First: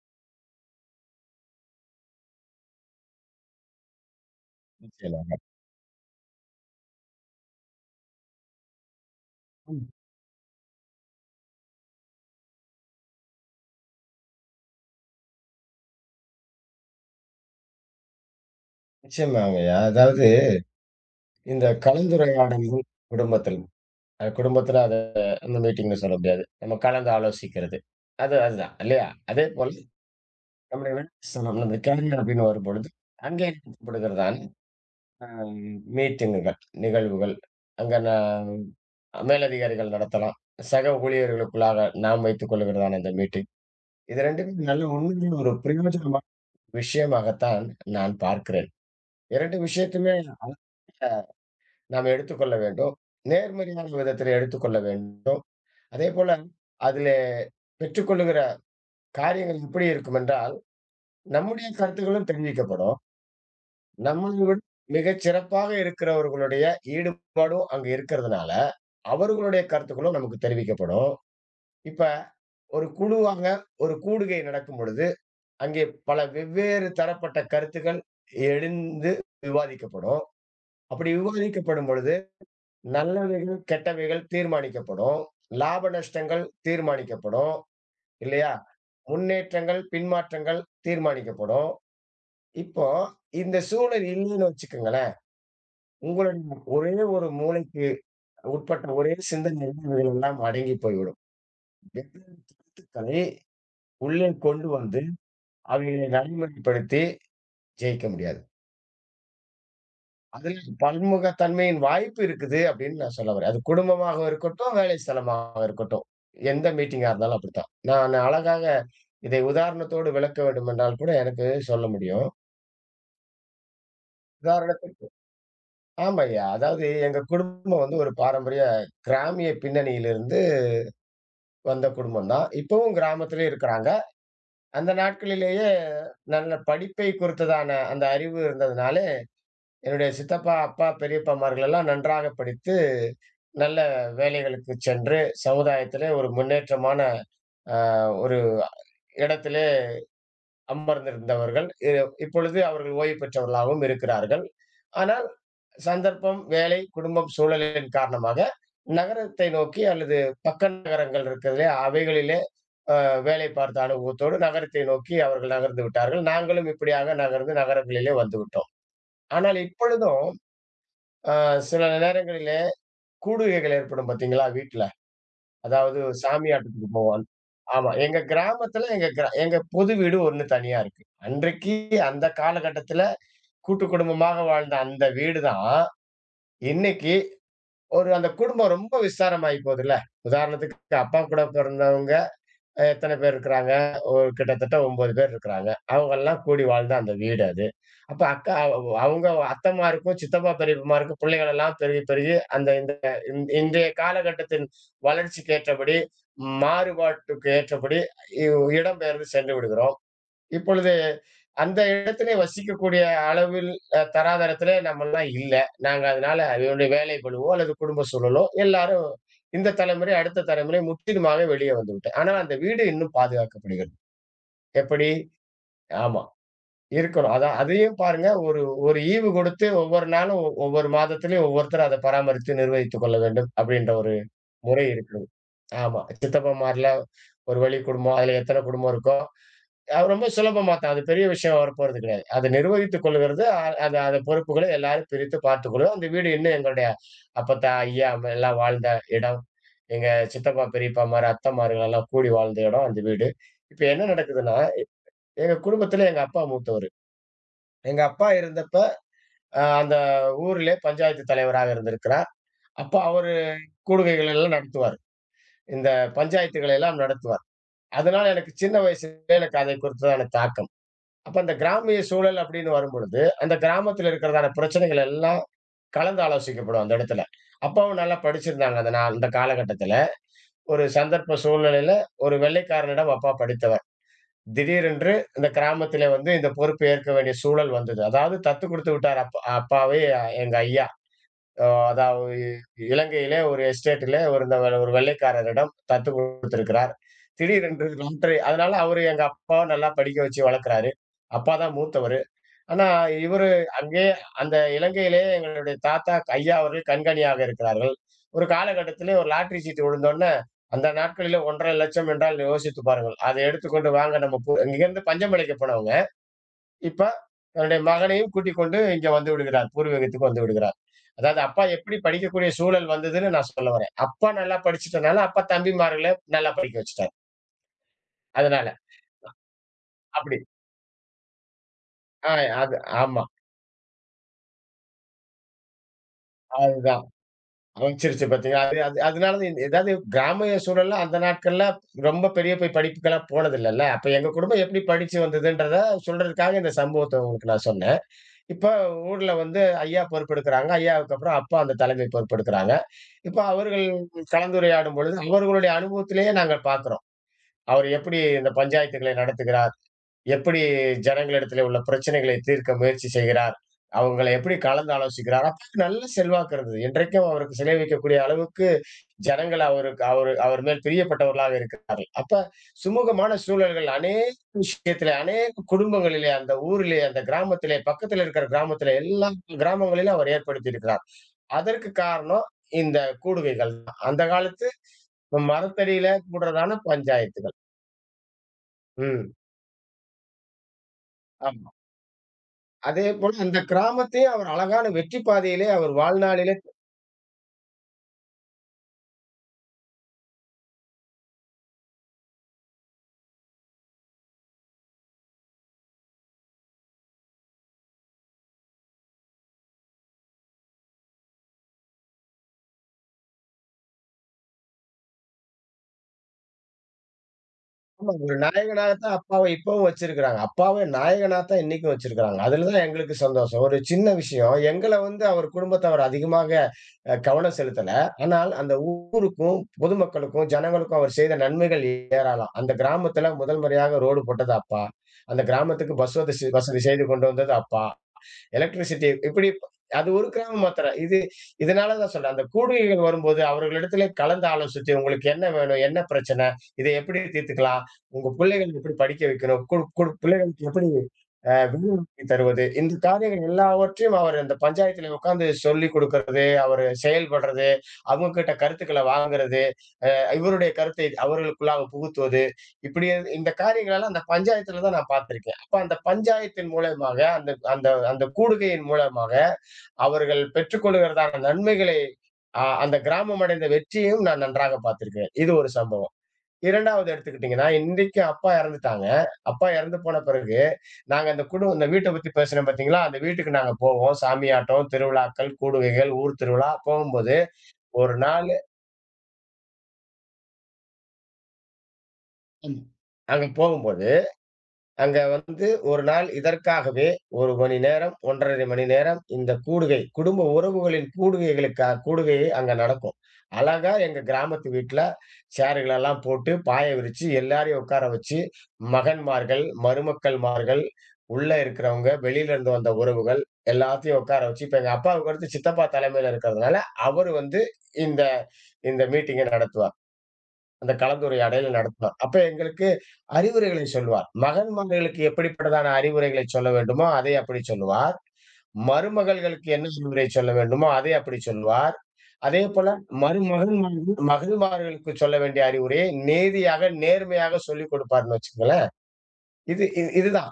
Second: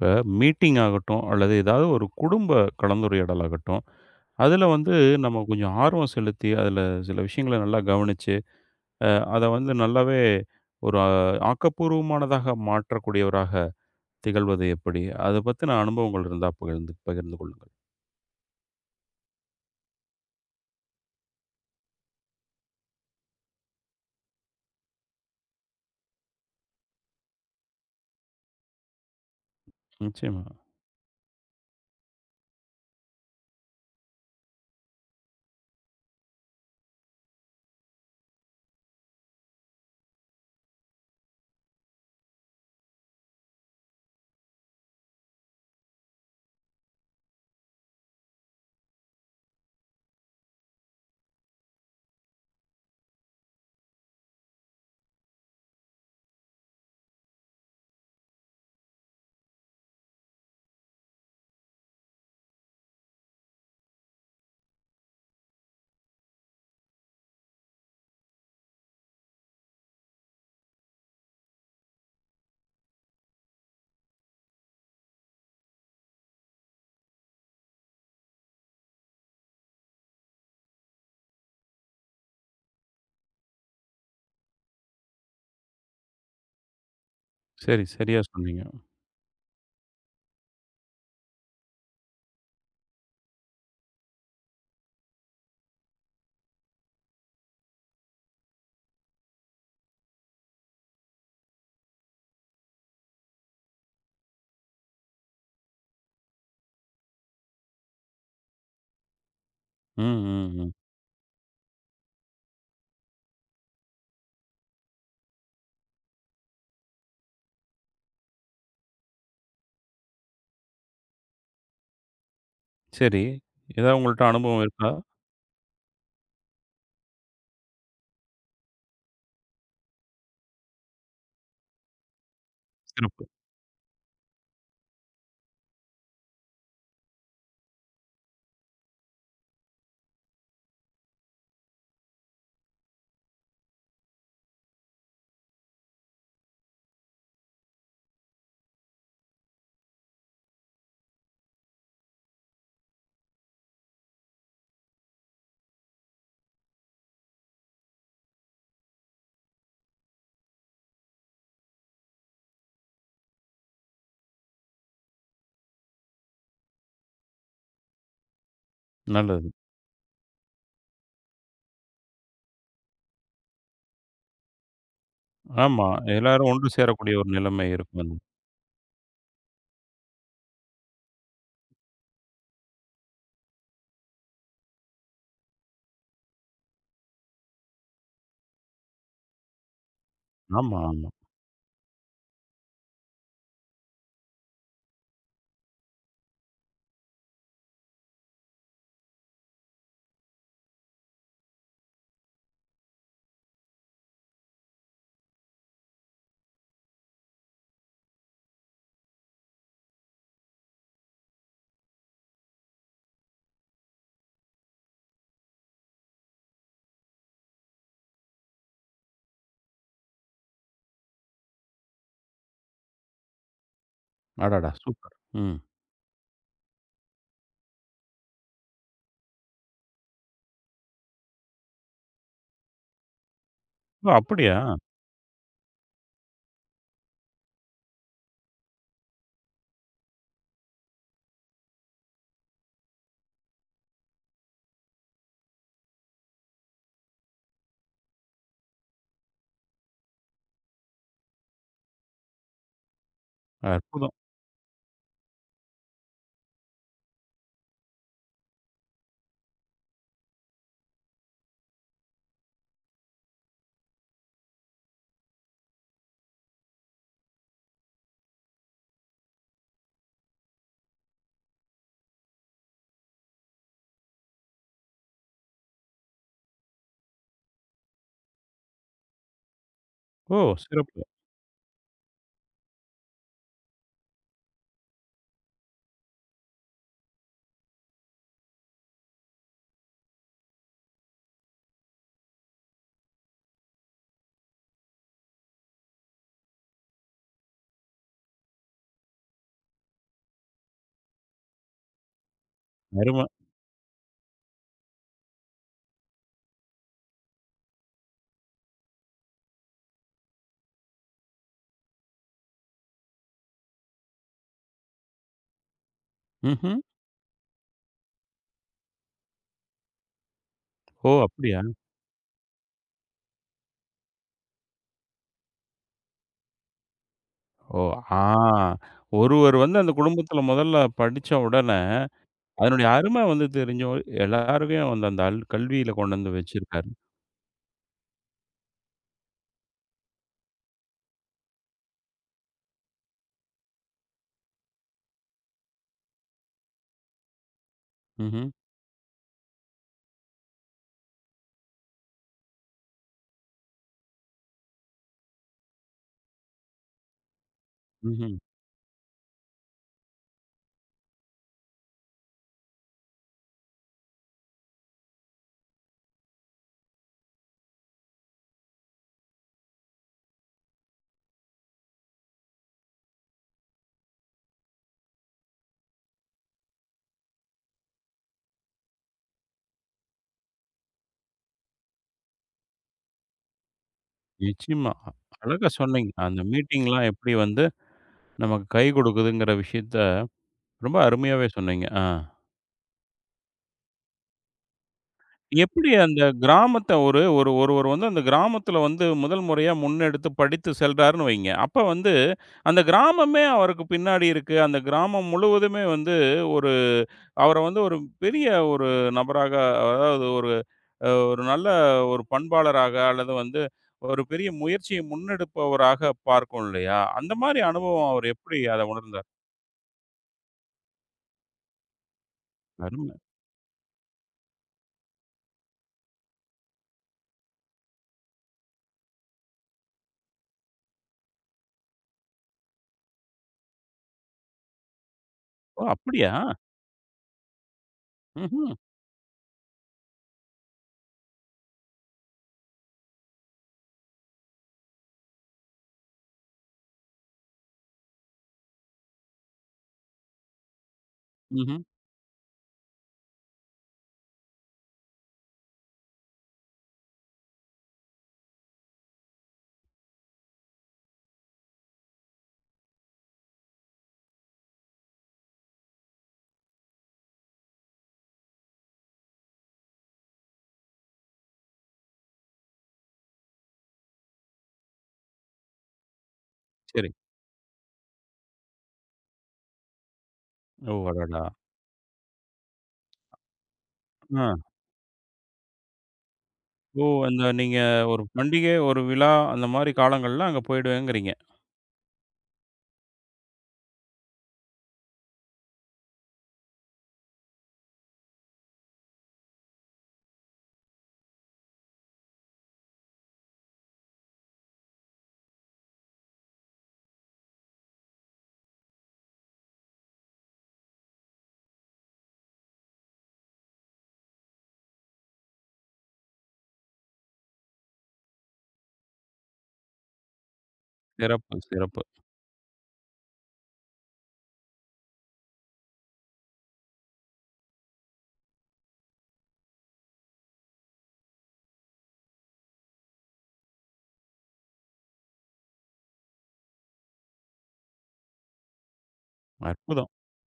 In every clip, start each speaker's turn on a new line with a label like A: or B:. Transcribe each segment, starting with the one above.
A: இப்போ மீட்டிங் ஆகட்டும், அல்லது ஏதாவது ஒரு குடும்ப கலந்துரையாடல் ஆகட்டும், அதில வந்து
B: நிச்சயமாங்க.
A: நம்ம கொஞ்சம் ஆர்வம் செலுத்தி, அதில சில விஷயங்கள நல்லா கவனிச்சு, அ அத வந்து நல்லாவே ஒரு ஆக்கப்பூர்வமானதாக மாற்றக்கூடியவராக திகழ்வது எப்படி? அத பத்தின அனுபவங்கள் இருந்தா பகிர்ந்து பகிர்ந்து கொள்ளுங்கள்.
B: நிச்சயமாங்கய்யா. அதாவது இந்த கலந்துரையாடல்கள் குடும்பத்தில், அ குடும்பத்தில அத அந்த மீட்டிங்ன்னு சொல்ல முடியாது. நம்ம கலந்து ஆலோசிக்கிறது. அதுதான் இல்லையா? அதேபோல
A: நிச்சயமா.
B: நம்முடைய வேலை ஸ்தலம் நம்ம கேரியர் அப்படின்னு வரும்பொழுது, அங்கே நடத்தப்படுகிறதான அ மீட்டிங்குகள், நிகழ்வுகள். அங்க ந மேலதிகாரிகள் நடத்தலாம். சக ஊழியர்களுக்குள்ளாக நாம் வைத்துக் கொள்ளுகிறதான அந்த மீட்டிங். இது 2மே நல்ல உண்மையிலே ஒரு பிரயோஜனமான விஷயமாகத்தான் நான் பார்க்கிறேன். 2 விஷயத்தையுமே நாம் எடுத்துக்கொள்ள வேண்டும். நேர்மறையான விதத்திலே எடுத்துக்கொள்ள வேண்டும். அதேபோல அதிலே பெற்றுக்கொள்ளுகிற காரியங்கள் எப்படி இருக்குமென்றால், நம்முடைய கருத்துக்களும் தெரிவிக்கப்படும். நம்மளை விட மிகச் சிறப்பாக இருக்கிறவர்களுடைய ஈடுபாடும் அங்கு இருக்கிறதுனால, அவர்களுடைய கருத்துக்களும் நமக்கு தெரிவிக்கப்படும். இப்ப ஒரு குழுவாக ஒரு கூடுகை நடக்கும் பொழுது, அங்கே பல வெவ்வேறு தரப்பட்ட கருத்துக்கள் எழுந்து விவாதிக்கப்படும். அப்படி விவாதிக்கப்படும் பொழுது நல்லவைகள், கெட்டவைகள் தீர்மானிக்கப்படும். லாப நஷ்டங்கள் தீர்மானிக்கப்படும்.
A: சரி, சரியா
B: இல்லையா?
A: சொன்னீங்க.
B: முன்னேற்றங்கள், பின்மாற்றங்கள் தீர்மானிக்கப்படும். இப்போ இந்த சூழல் இல்லைன்னு வச்சுக்கங்களேன், உங்களுடைய ஒரே ஒரு மூளைக்கு உட்பட்ட ஒரே சிந்தனையில் இவைகளெல்லாம் அடங்கி போய்விடும். வெவ்வேறு கருத்துக்களை உள்ளே கொண்டு வந்து, அவைகளை நடைமுறைப்படுத்தி ஜெயிக்க முடியாது.
A: ம்,
B: அதில்
A: ம், ம்.
B: பன்முகத்தன்மையின் வாய்ப்பு இருக்குது அப்படின்னு நான் சொல்ல வரேன். அது குடும்பமாக இருக்கட்டும், வேலை ஸ்தலமாக இருக்கட்டும். எந்த மீட்டிங்கா இருந்தாலும் அப்படித்தான். நான் அழகாக இதை உதாரணத்தோடு விளக்க வேண்டுமென்றால் கூட எனக்கு சொல்ல முடியும்.
A: சரி. ஏதாவது உங்கள்ட்ட அனுபவம் இருக்கா?
B: உதாரணத்திற்கு ஆமாய்யா. அதாவது எங்க குடும்பம் வந்து ஒரு பாரம்பரிய கிராமிய பின்னணியிலிருந்து வந்த குடும்பம் தான். இப்பவும்
A: சிறப்பு.
B: கிராமத்திலே இருக்கிறாங்க. அந்த நாட்களிலேயே நல்ல படிப்பை குறித்ததான அந்த அறிவு இருந்ததுனால என்னுடைய சித்தப்பா, அப்பா, பெரியப்பாமார்கள் எல்லாம் நன்றாக படித்து, நல்ல வேலைகளுக்கு சென்று, சமுதாயத்திலே ஒரு முன்னேற்றமான அ ஒரு இடத்திலே அமர்ந்திருந்தவர்கள். இப்பொழுது அவர்கள் ஓய்வு பெற்றவர்களாகவும் இருக்கிறார்கள். ஆனால் சந்தர்ப்பம், வேலை, குடும்பம், சூழலின் காரணமாக நகரத்தை நோக்கி அல்லது பக்க நகரங்கள் இருக்கிறதிலே, அவைகளிலே அ வேலை பார்த்த அனுபவத்தோடு நகரத்தை நோக்கி அவர்கள் நகர்ந்து விட்டார்கள். நாங்களும் இப்படியாக நகர்ந்து நகரங்களிலே வந்துவிட்டோம்.
A: நல்லது.
B: ஆனால் இப்பொழுதும் அ சில நேரங்களிலே கூடுகைகள் ஏற்படும் பார்த்தீங்களா வீட்ல.
A: ஆமா.
B: அதாவது
A: எல்லாரும் ஒன்று
B: சாமியாட்டத்துக்கு போ
A: சேரக்கூடிய ஒரு நிலைமை
B: ஆமா.
A: இருக்கும்.
B: எங்க கிராமத்துல எங்க பொது வீடு ஒண்ணு தனியா இருக்கு. அன்றைக்கு அந்த காலகட்டத்துல கூட்டு குடும்பமாக வாழ்ந்த அந்த வீடு தான், இன்னைக்கு ஒரு அந்த குடும்பம் ரொம்ப விஸ்தாரமாயி போதுல்ல.
A: ஆமா,
B: உதாரணத்துக்கு
A: ஆமா.
B: அப்பா கூட பிறந்தவங்க எத்தன பேர் இருக்கிறாங்க? ஒரு கிட்டத்தட்ட 9 பேர் இருக்கிறாங்க. அவங்கெல்லாம் கூடி வாழ்ந்த அந்த வீடு அது. அப்ப அக்கா அவ் அவங்க அத்தமாருக்கும், சித்தப்பா, பெரியப்பமாருக்கும் பிள்ளைகளெல்லாம் பெருகி, பெருகி இந்த இன்றைய காலகட்டத்தின் வளர்ச்சிக்கு ஏற்றபடி, மாறுபாட்டுக்கு ஏற்றபடி இடம்பெயர்ந்து சென்று விடுகிறோம். இப்பொழுது அந்த இடத்திலே வசிக்கக்கூடிய அளவில் தராதரத்திலே நம்மலாம் இல்ல. நாங்க அதனால அதனுடைய வேலை பளுவோ, அல்லது குடும்ப சூழலோ எல்லாரும் இந்த தலைமுறை, அடுத்த தலைமுறை முற்றிலுமாக வெளியே வந்துவிட்டோம். ஆனா அந்த வீடு இன்னும் பாதுகாக்கப்படுகிறது.
A: அடடா!
B: எப்படி?
A: சூப்பர். ம்.
B: ஆமா. இருக்கணும். அதான் அதையும் பாருங்க ஒரு ஒரு ஈவு கொடுத்து ஒவ்வொரு நாளும் ஒவ்வொரு மாதத்திலயும் ஒவ்வொருத்தரும் அத பராமரித்து நிர்வகித்துக் கொள்ள வேண்டும் அப்படின்ற
A: ஓ!
B: ஒரு
A: அப்படியா?
B: முறை இருக்கிறது. ஆமா. சித்தப்பன்மார்லாம் ஒரு வழி குடும்பம். அதுல எத்தன குடும்பம் இருக்கோ ரொம்ப சுலபமா தான். அது பெரிய விஷயம் வரப்போறது கிடையாது. அத நிர்வகித்துக் கொள்ளுகிறது அத அத பொறுப்புகள எல்லாரும் பிரித்து பார்த்துக்கொள்வோம். அந்த வீடு இன்னும் எங்களுடைய அப்பத்தா, ஐயா அம்மா எல்லாம் வாழ்ந்த இடம். எங்க சித்தப்பா, பெரியப்பாமாரு, அத்தமார்கள் எல்லாம் கூடி வாழ்ந்த இடம் அந்த வீடு. இப்ப என்ன
A: அற்புதம்!
B: நடக்குதுன்னா, எங்க குடும்பத்துல எங்க அப்பா மூத்தவரு. எங்க அப்பா இருந்தப்ப அந்த ஊரிலே பஞ்சாயத்து தலைவராக இருந்திருக்கிறார். அப்ப அவரு கூடுகைகள் எல்லாம் நடத்துவார். இந்த பஞ்சாயத்துகளை எல்லாம் நடத்துவார். அதனால எனக்கு சின்ன வயசுலயே எனக்கு அதை குறித்ததான தாக்கம். அப்ப அந்த கிராமிய சூழல் அப்படின்னு வரும்பொழுது, அந்த கிராமத்துல இருக்கிறதான பிரச்சனைகள் எல்லாம் கலந்து ஆலோசிக்கப்படும் அந்த இடத்துல. அப்பாவும் நல்லா படிச்சிருந்தாங்க அந்த காலகட்டத்துல.
A: ஓ!
B: ஒரு
A: சிறப்பு.
B: சந்தர்ப்ப சூழ்நிலையில ஒரு வெள்ளைக்காரனிடம் அப்பா படித்தவர். திடீரென்று இந்த கிராமத்திலே வந்து இந்த பொறுப்பு ஏற்க வேண்டிய சூழல் வந்தது. அதாவது தத்து குடுத்து விட்டார் அப்பாவே எங்க ஐயா. அதாவது இலங்கையிலே ஒரு எஸ்டேட்டிலே ஒரு இந்த ஒரு வெள்ளைக்காரரிடம் தத்து குடுத்திருக்கிறார். திடீரென்று லாட்டரி அதனால அவரு எங்க அப்பாவ நல்லா படிக்க வச்சு வளர்க்கிறாரு. அப்பா தான் மூத்தவரு. ஆனா,
A: அரும.
B: இவரு அங்கேயே அந்த இலங்கையிலே எங்களுடைய தாத்தா ஐயா அவர்கள் கண்காணியாக இருக்கிறார்கள். ஒரு காலகட்டத்திலே ஒரு லாட்டரி சீட்டு விழுந்தோன்னே, அந்த நாட்களிலே 1,50,000 என்றால் யோசித்து பாருங்கள். அதை எடுத்துக்கொண்டு வாங்க நம்ம போ இங்கேருந்து பஞ்சமலைக்கு போனவங்க,
A: ம்ஹ்ம்.
B: இப்ப தன்னுடைய மகனையும் கூட்டிக் கொண்டு இங்க வந்து விடுகிறார். பூர்வீகத்துக்கு வந்து விடுகிறார்.
A: ஓ!
B: அதாவது
A: அப்படியா?
B: அப்பா எப்படி படிக்கக்கூடிய சூழல் வந்ததுன்னு நான் சொல்ல வரேன். அப்பா நல்லா படிச்சுட்டனால, அப்பா தம்பிமார்கள நல்லா படிக்க வச்சுட்டாரு.
A: ஓ! ஆ,
B: அதனால,
A: ஒருவர் வந்து அந்த
B: அப்படி.
A: குடும்பத்தில முதல்ல படிச்ச உடனே,
B: ஆ அது
A: அதனுடைய
B: ஆமா.
A: அரும வந்து தெரிஞ்சும், எல்லாருக்கும் வந்து அந்த கல்வியில கொண்டு வந்து வச்சிருக்காரு.
B: அதுதான். அமைச்சிருச்சு பார்த்தீங்களா? அது அது அதனால தான் இந்த- ஏதாவது கிராமிய சூழல்ல அந்த நாட்கள்ல ரொம்ப பெரிய போய் படிப்புக்கெல்லாம் போனதில்லல்ல. அப்ப எங்க குடும்பம் எப்படி படிச்சு வந்ததுன்றத சொல்றதுக்காக இந்த சம்பவத்த உங்களுக்கு நான் சொன்னேன்.
A: ம்ஹ்ம்.
B: இப்ப ஊர்ல வந்து ஐயா பொறுப்பெடுக்குறாங்க. ஐயாவுக்கு அப்புறம் அப்பா அந்த தலைமை பொறுப்பெடுக்குறாங்க. இப்ப அவர்கள் கலந்துரையாடும் பொழுது, அவர்களுடைய அனுபவத்திலேயே நாங்க பார்க்கிறோம். அவர் எப்படி
A: ம்ஹ்ம்.
B: இந்த பஞ்சாயத்துகளை நடத்துகிறார்? எப்படி ஜனங்களிடத்திலே உள்ள பிரச்சனைகளை தீர்க்க முயற்சி செய்கிறார்? அவங்கள எப்படி கலந்து ஆலோசிக்கிறார்? அப்ப நல்ல செல்வாக்கு இருந்தது. இன்றைக்கும் அவருக்கு சிலை வைக்கக்கூடிய அளவுக்கு ஜனங்கள் அவருக்கு அவரு அவர் மேல் பிரியப்பட்டவர்களாக இருக்கிறார்கள். அப்ப சுமூகமான சூழல்கள் அநேக விஷயத்திலே, அநேக குடும்பங்களிலே, அந்த ஊரிலே, அந்த கிராமத்திலே, பக்கத்தில இருக்கிற கிராமத்திலே, எல்லா கிராமங்களிலும் அவர் ஏற்படுத்தி இருக்கிறார். அதற்கு காரணம் இந்த கூடுகைகள் தான். அந்த காலத்து
A: நிச்சயமா. அழகா
B: மரத்தடியில
A: சொன்னீங்க. அந்த
B: கூடுறதான
A: மீட்டிங்லாம் எப்படி
B: பஞ்சாயத்துகள்.
A: வந்து நமக்கு கை
B: ம்.
A: கொடுக்குதுங்கிற விஷயத்த ரொம்ப அருமையாவே
B: ஆமா.
A: சொன்னீங்க. ஆ.
B: அதேபோல அந்த கிராமத்தையும் அவர் அழகான வெற்றி பாதையிலே
A: எப்படி
B: அவர்
A: அந்த
B: வாழ்நாளிலே
A: கிராமத்த ஒரு ஒரு ஒருவர் வந்து அந்த கிராமத்துல வந்து முதல் முறையா முன்னெடுத்து படித்து செல்றாருன்னு வைங்க. அப்ப வந்து அந்த கிராமமே அவருக்கு பின்னாடி இருக்கு. அந்த கிராமம் முழுவதுமே வந்து ஒரு அவர வந்து ஒரு பெரிய ஒரு நபராக, அதாவது ஒரு நல்ல ஒரு பண்பாளராக, அல்லது வந்து ஒரு பெரிய முயற்சியை முன்னெடுப்பவராக பார்க்கும் இல்லையா? அந்த மாரி அனுபவம்
B: ஆமா.
A: அவர்
B: ஒரு
A: எப்படி அத
B: நாயகனாகத்தான்
A: உணர்ந்தார்?
B: அப்பாவ இப்பவும் வச்சிருக்கிறாங்க. அப்பாவ நாயகனாத்தான் இன்னைக்கும் வச்சிருக்கிறாங்க. அதுல தான்
A: அரும.
B: எங்களுக்கு சந்தோஷம். ஒரு சின்ன விஷயம். எங்கள வந்து அவர் குடும்பத்தவர் அதிகமாக கவனம் செலுத்தல. ஆனால் அந்த ஊருக்கும், பொதுமக்களுக்கும், ஜனங்களுக்கும் அவர் செய்த நன்மைகள் ஏராளம். அந்த கிராமத்துல முதல் முறையாக ரோடு போட்டது அப்பா. அந்த
A: ஓ!
B: கிராமத்துக்கு பஸ்
A: அப்படியா?
B: வசதி செய்து கொண்டு வந்தது அப்பா.
A: ம்ஹ்ம்.
B: எலக்ட்ரிசிட்டி இப்படி அது ஒரு கிராம் மாத்திரம். இதனால தான் சொல்றேன். அந்த கூடுகைகள் வரும்போது அவர்களிடத்திலே கலந்து ஆலோசித்து, உங்களுக்கு என்ன வேணும்? என்ன பிரச்சனை? இதை எப்படி தீர்த்துக்கலாம்? உங்க பிள்ளைகள் எப்படி படிக்க வைக்கணும்? கு கு பிள்ளைகளுக்கு எப்படி
A: ம்ஹ்ம்.
B: வேலைவாய்ப்பு தருவது? இந்த காரியங்கள் எல்லாவற்றையும் அவர் அந்த பஞ்சாயத்தில உட்கார்ந்து சொல்லிக் குடுக்கிறது, அவரு செயல்படுறது, அவங்க கிட்ட கருத்துக்கள வாங்குறது. இவருடைய கருத்தை அவர்களுக்குள்ளாக புகுத்துவது, இப்படி இந்த காரியங்களெல்லாம் அந்த பஞ்சாயத்துல தான் நான் பார்த்திருக்கேன். அப்ப அந்த பஞ்சாயத்தின் மூலியமாக, அந்த அந்த அந்த கூடுகையின் மூலமாக அவர்கள் பெற்றுக்கொள்கிறதான நன்மைகளை, அந்த கிராமம் அடைந்த வெற்றியையும் நான் நன்றாக பார்த்திருக்கிறேன். இது ஒரு சம்பவம். 2வது
A: சரி.
B: எடுத்துக்கிட்டீங்கன்னா, இன்னைக்கு அப்பா இறந்துட்டாங்க. அப்பா இறந்து போன பிறகு,
A: ஓ!
B: நாங்க அந்த
A: அடடா!
B: குடு இந்த வீட்ட பத்தி பேசினேன் பார்த்தீங்களா? அந்த வீட்டுக்கு நாங்க போவோம்.
A: அ.
B: சாமியாட்டம், திருவிழாக்கள், கூடுகைகள், ஊர் திருவிழா
A: ஓ!
B: போகும்போது,
A: நீங்க
B: ஒரு
A: ஒரு
B: நாளு
A: பண்டிகை, ஒரு விழா அந்த மாரி காலங்கள்ல அங்க போயிடுவேங்கிறீங்க.
B: ஆமா. அங்க போகும்போது அங்க வந்து ஒரு நாள் இதற்காகவே 1 மணி நேரம், 1 1/2 மணி நேரம் இந்த கூடுகை, குடும்ப உறவுகளின் கூடுகைகளுக்கா கூடுகையை அங்க நடக்கும். அழகா எங்க கிராமத்து வீட்ல சேர்களெல்லாம் போட்டு, பாய விரிச்சு, எல்லாரையும் உட்கார வச்சு, மகன்மார்கள், மருமக்கள்மார்கள், உள்ள இருக்கிறவங்க, வெளியில இருந்து வந்த உறவுகள் எல்லாத்தையும் உட்கார வச்சு, இப்ப எங்க அப்பாவுக்கு அடுத்து சித்தப்பா தலைமையில இருக்கிறதுனால, அவரு வந்து இந்த இந்த மீட்டிங்க நடத்துவார். அந்த
A: சிறப்பு,
B: கலந்துரையாடலை
A: சிறப்பு.
B: நடத்துவார். அப்ப எங்களுக்கு அறிவுரைகளை சொல்லுவார். மகன்மார்களுக்கு எப்படிப்பட்டதான அறிவுரைகளை சொல்ல வேண்டுமோ, அதை அப்படி சொல்லுவார். மருமகள்களுக்கு என்ன அறிவுரை சொல்ல வேண்டுமோ, அதை அப்படி சொல்லுவார். அதேபோல மருமகன்மார்கள் மகள்மார்களுக்கு சொல்ல வேண்டிய அறிவுரையை நேதியாக, நேர்மையாக சொல்லிக் கொடுப்பார்ன்னு வச்சுக்கங்களேன். இது இது
A: அற்புதம்.
B: இதுதான்.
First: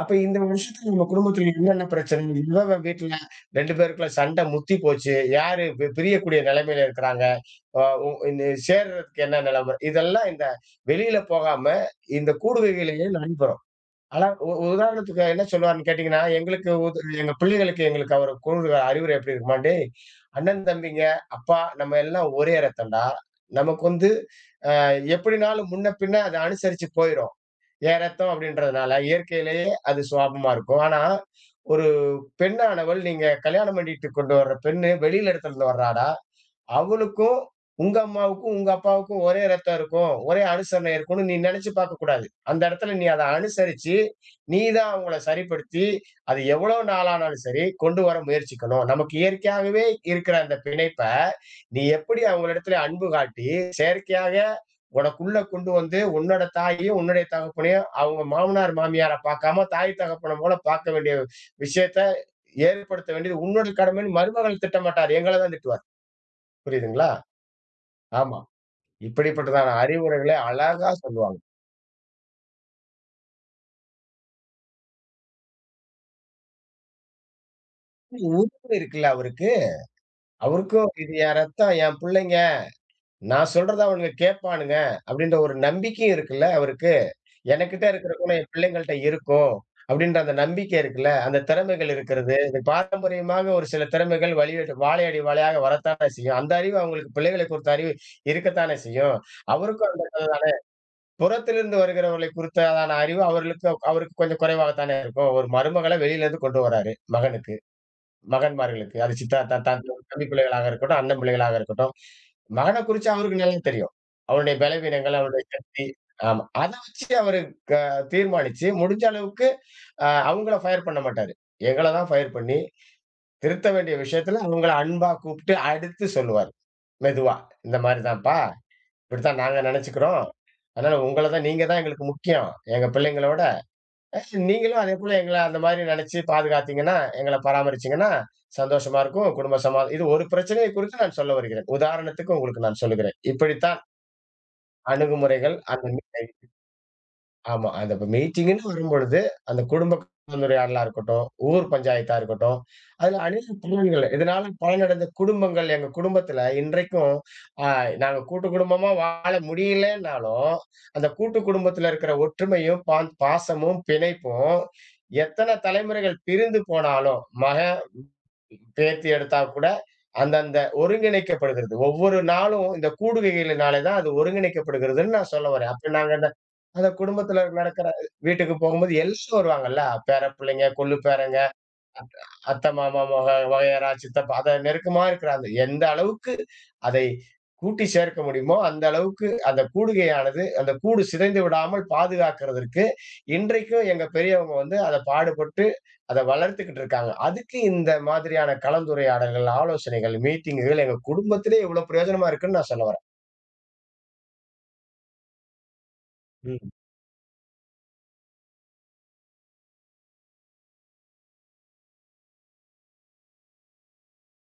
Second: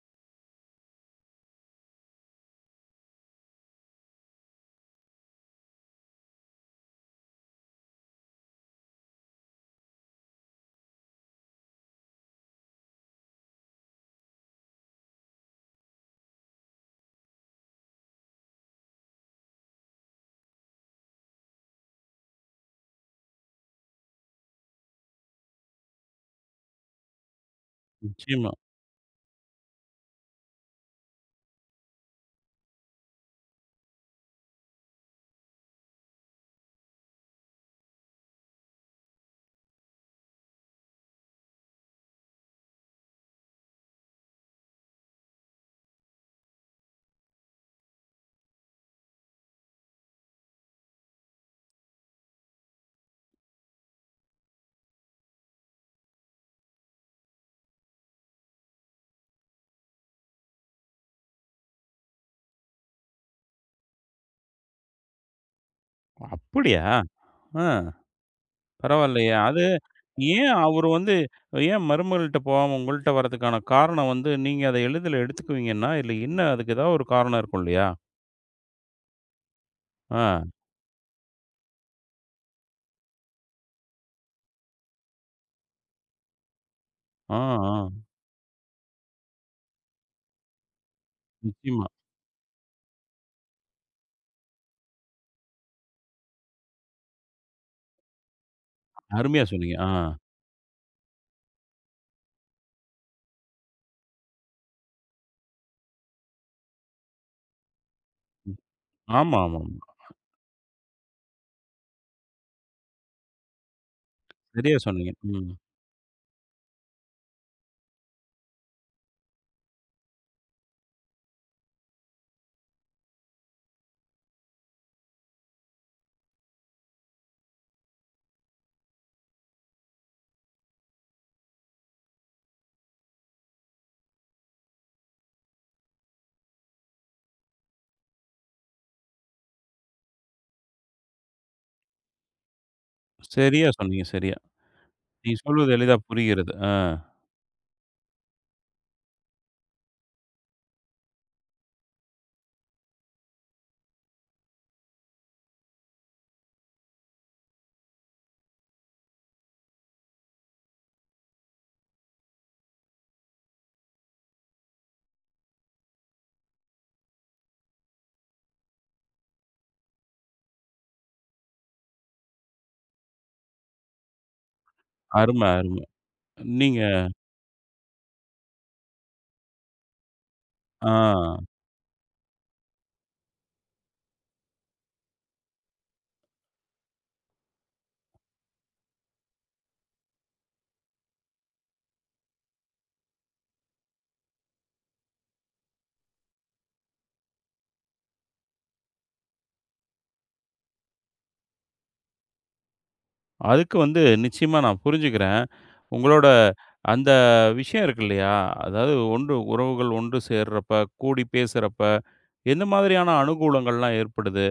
B: அப்ப இந்த வருஷத்துல நம்ம குடும்பத்துல என்னென்ன பிரச்சனை? இவ இவ வீட்ல 2 பேருக்குள்ள சண்டை முத்தி போச்சு. யாரு பிரியக்கூடிய நிலைமையில இருக்கிறாங்க? அ உ இந்த சேர்றதுக்கு என்ன நிலைமை? இதெல்லாம் இந்த வெளியில போகாம, இந்த கூடுகைகளையே நண்பரும். ஆனா உதாரணத்துக்கு என்ன சொல்லுவாருன்னு கேட்டீங்கன்னா, எங்களுக்கு எங்க பிள்ளைகளுக்கு எங்களுக்கு அவரு கூறுகிற அறிவுரை எப்படி இருக்குமா, "டேய்! அண்ணன், தம்பிங்க, அப்பா நம்ம எல்லாம் ஒரே ரத்தம்டா. நமக்கு வந்து அ எப்படினாலும் முன்ன பின்ன அத அனுசரிச்சு போயிரும். என் ரத்தம்
A: நிச்சயமா.
B: அப்படின்றதுனால, இயற்கையிலேயே அது சுபாவமா இருக்கும். ஆனா, ஒரு பெண்ணானவள் நீங்க கல்யாணம் பண்ணிட்டு கொண்டு வர்ற பெண்ணு வெளியில இடத்துலருந்து வர்றாடா. அவளுக்கும் உங்க அம்மாவுக்கும், உங்க அப்பாவுக்கும் ஒரே ரத்தம் இருக்கும். ஒரே அனுசரணை இருக்கும்னு நீ நினைச்சு பார்க்கக்கூடாது. அந்த இடத்துல நீ அத அனுசரிச்சு, நீ தான் அவங்கள சரிப்படுத்தி, அது எவ்வளோ நாளானாலும் சரி கொண்டு வர முயற்சிக்கணும். நமக்கு இயற்கையாகவே இருக்கிற அந்த பிணைப்ப, நீ எப்படி அவங்களிடத்துல அன்பு காட்டி, செயற்கையாக உனக்குள்ள கொண்டு வந்து உன்னோட தாயையும், உன்னுடைய தகப்பனையும் அவங்க மாமனார், மாமியார பார்க்காம தாய் தகப்பன போல பார்க்க வேண்டிய விஷயத்த ஏற்படுத்த வேண்டியது உன்னோட கடமைன்னு மருமகள் திட்டமாட்டாரு. எங்கள தான் திட்டுவார்.
A: அப்படியா?
B: புரியுதுங்களா?
A: ஆ,
B: ஆமா.
A: பரவாயில்லையே. அது,
B: இப்படிப்பட்டதான அறிவுரைகளை
A: ஏன் அவரு
B: அழகா
A: வந்து,
B: சொல்லுவாங்க.
A: ஏன் மருமகள்ட்ட போகாம உங்கள்ட்ட வர்றதுக்கான காரணம் வந்து, நீங்க அத எளிதில எடுத்துக்குவீங்கன்னா, இல்ல என்ன அதுக்கு ஏதாவது ஒரு காரணம் இருக்கும் இல்லையா?
B: உரிமை இருக்குல்ல அவருக்கு.
A: ஆ,
B: அவருக்கும் இது என் ரத்தம், என் புள்ளைங்க. நான் சொல்றத அவனுங்க கேட்பானுங்க. அப்படின்ற ஒரு நம்பிக்கையும் இருக்குல்ல அவருக்கு.
A: ஆ,
B: எனக்கிட்ட
A: ஆ.
B: இருக்கிற குணம் என் பிள்ளைங்கள்ட்ட இருக்கும். அப்படின்ற அந்த நம்பிக்கை இருக்குல்ல. அந்த
A: நிச்சயமா.
B: திறமைகள் இருக்கிறது. இது பாரம்பரியமாக ஒரு சில திறமைகள் வழியடி வாழையடி வாழையாக வரத்தானே செய்யும். அந்த அறிவு அவங்களுக்கு பிள்ளைகளை குறித்த அறிவு இருக்கத்தானே செய்யும்.
A: அருமையா சொன்னீங்க. ஆ.
B: அவருக்கும் புறத்திலிருந்து வருகிறவர்களை குறித்ததான அறிவு அவருக்கு கொஞ்சம் குறைவாகத்தானே இருக்கும். ஒரு மருமகள வெளியிலேருந்து கொண்டு வராரு, மகனுக்கு. மகன்மார்களுக்கு. அது சித்தா
A: ஆமா, ஆமாமா.
B: தான் தான் தம்பி பிள்ளைகளாக இருக்கட்டும், அண்ணன் பிள்ளைகளாக இருக்கட்டும். மகன குறிச்சு அவருக்கு நல்லா தெரியும். அவனுடைய
A: சரியா சொன்னீங்க.
B: பலவீனங்கள், அவனுடைய
A: ம்.
B: சக்தி. ஆமா. அத வச்சு அவரு க தீர்மானிச்சு, முடிஞ்ச அளவுக்கு அவங்கள ஃபயர் பண்ண மாட்டாரு. எங்கள தான் ஃபயர் பண்ணி, திருத்த வேண்டிய விஷயத்துல அவங்கள அன்பா கூப்பிட்டு அடுத்து சொல்லுவாரு. மெதுவா. இந்த மாரி தான்ப்பா. இப்படித்தான் நாங்க நெனச்சுக்கிறோம். அதனால உங்கள தான் நீங்க தான் எங்களுக்கு முக்கியம். எங்க பிள்ளைங்களோட, நீங்களும் அதேபோல எங்கள அந்த மாரி நெனச்சு பாதுகாத்தீங்கன்னா, எங்கள பராமரிச்சீங்கன்னா, சந்தோஷமா இருக்கும். குடும்ப சமா இது ஒரு பிரச்சனையை குறித்து நான் சொல்ல வருகிறேன். உதாரணத்துக்கு உங்களுக்கு நான் சொல்லுகிறேன்.
A: சரியா
B: இப்படித்தான்
A: சொன்னீங்க, சரியா. நீங்க
B: அணுகுமுறைகள்
A: சொல்வது
B: அந்த
A: எளிதா புரிகிறது. ஆ.
B: ஆமா. அந்த இப்ப மீட்டிங்குன்னு வரும்பொழுது, அந்த குடும்ப கலந்துரையாடலா இருக்கட்டும், ஊர் பஞ்சாயத்தா இருக்கட்டும், அதுல அநேக குடும்பங்கள் இதனால பலனடைந்த குடும்பங்கள் எங்க குடும்பத்துல இன்றைக்கும் அ நாங்க கூட்டு குடும்பமா வாழ முடியலன்னாலும், அந்த கூட்டு குடும்பத்துல இருக்கிற ஒற்றுமையும், பாசமும், பிணைப்பும் எத்தன தலைமுறைகள் பிரிந்து போனாலும், மகன் பேத்தி எடுத்தா கூட அந்தந்த ஒருங்கிணைக்கப்படுகிறது. ஒவ்வொரு நாளும் இந்த கூடுகைகளினாலே தான் அது ஒருங்கிணைக்கப்படுகிறதுன்னு நான்
A: அரும,
B: சொல்ல வரேன்.
A: அரும.
B: அப்ப நாங்க அந்த
A: நீங்க
B: அந்த குடும்பத்துல நடக்கிற வீட்டுக்கு போகும்போது எல்லாரும் வருவாங்கல்ல. பேர பிள்ளைங்க,
A: ஆ.
B: கொள்ளு பேரங்க அத்தை மாமா வகையறா சித்தப்பா அத நெருக்கமா இருக்கிற அந்த எந்த அளவுக்கு அதை கூட்டி சேர்க்க முடியுமோ அந்த அளவுக்கு அந்த கூடுகையானது அந்த கூடு சிதைந்து விடாமல் பாதுகாக்கிறதற்கு இன்றைக்கும் எங்க பெரியவங்க வந்து அதை பாடுபட்டு அதை வளர்த்துக்கிட்டு இருக்காங்க அதுக்கு இந்த மாதிரியான கலந்துரையாடல்கள் ஆலோசனைகள் மீட்டிங்குகள் எங்க குடும்பத்திலே இவ்வளவு பிரயோஜனமா இருக்குன்னு நான் சொல்ல வரேன்
A: அதுக்கு வந்து நிச்சயமா நான் புரிஞ்சுக்கிறேன். உங்களோட
B: ம்,
A: அந்த விஷயம் இருக்கு இல்லையா? அதாவது, ஒன்று உறவுகள் ஒன்று சேர்றப்ப, கூடி பேசுறப்ப, எந்த மாதிரியான அனுகூலங்கள்லாம் ஏற்படுது?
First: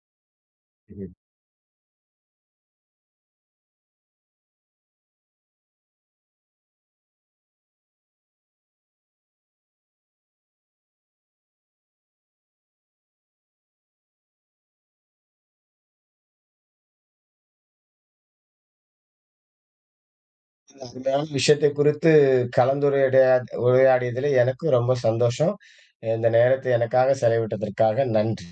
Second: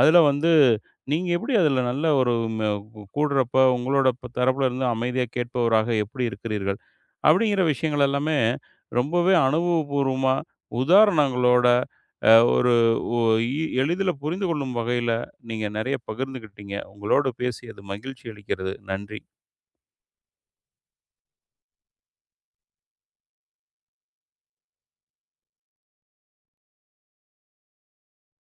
A: அதில வந்து
B: ம்.
A: நீங்க எப்படி அதில நல்ல ம கூடுறப்ப, உங்களோட தரப்புல இருந்து அமைதியா கேட்பவராக எப்படி இருக்கிறீர்கள்? அப்படிங்கிற விஷயங்கள் எல்லாமே ரொம்பவே அனுபவபூர்வமா, உதாரணங்களோட, அ ஒரு ஒ இ எளிதில புரிந்து கொள்ளும் வகையில நீங்க நெறைய பகிர்ந்துக்கிட்டீங்க. உங்களோடு பேசியது மகிழ்ச்சி அளிக்கிறது. நன்றி.
B: இந்த அருமையான விஷயத்தை குறித்து கலந்துரையாடிய உரையாடியதுல எனக்கும் ரொம்ப சந்தோஷம் இந்த நேரத்தை எனக்காக செலவிட்டதற்காக நன்றி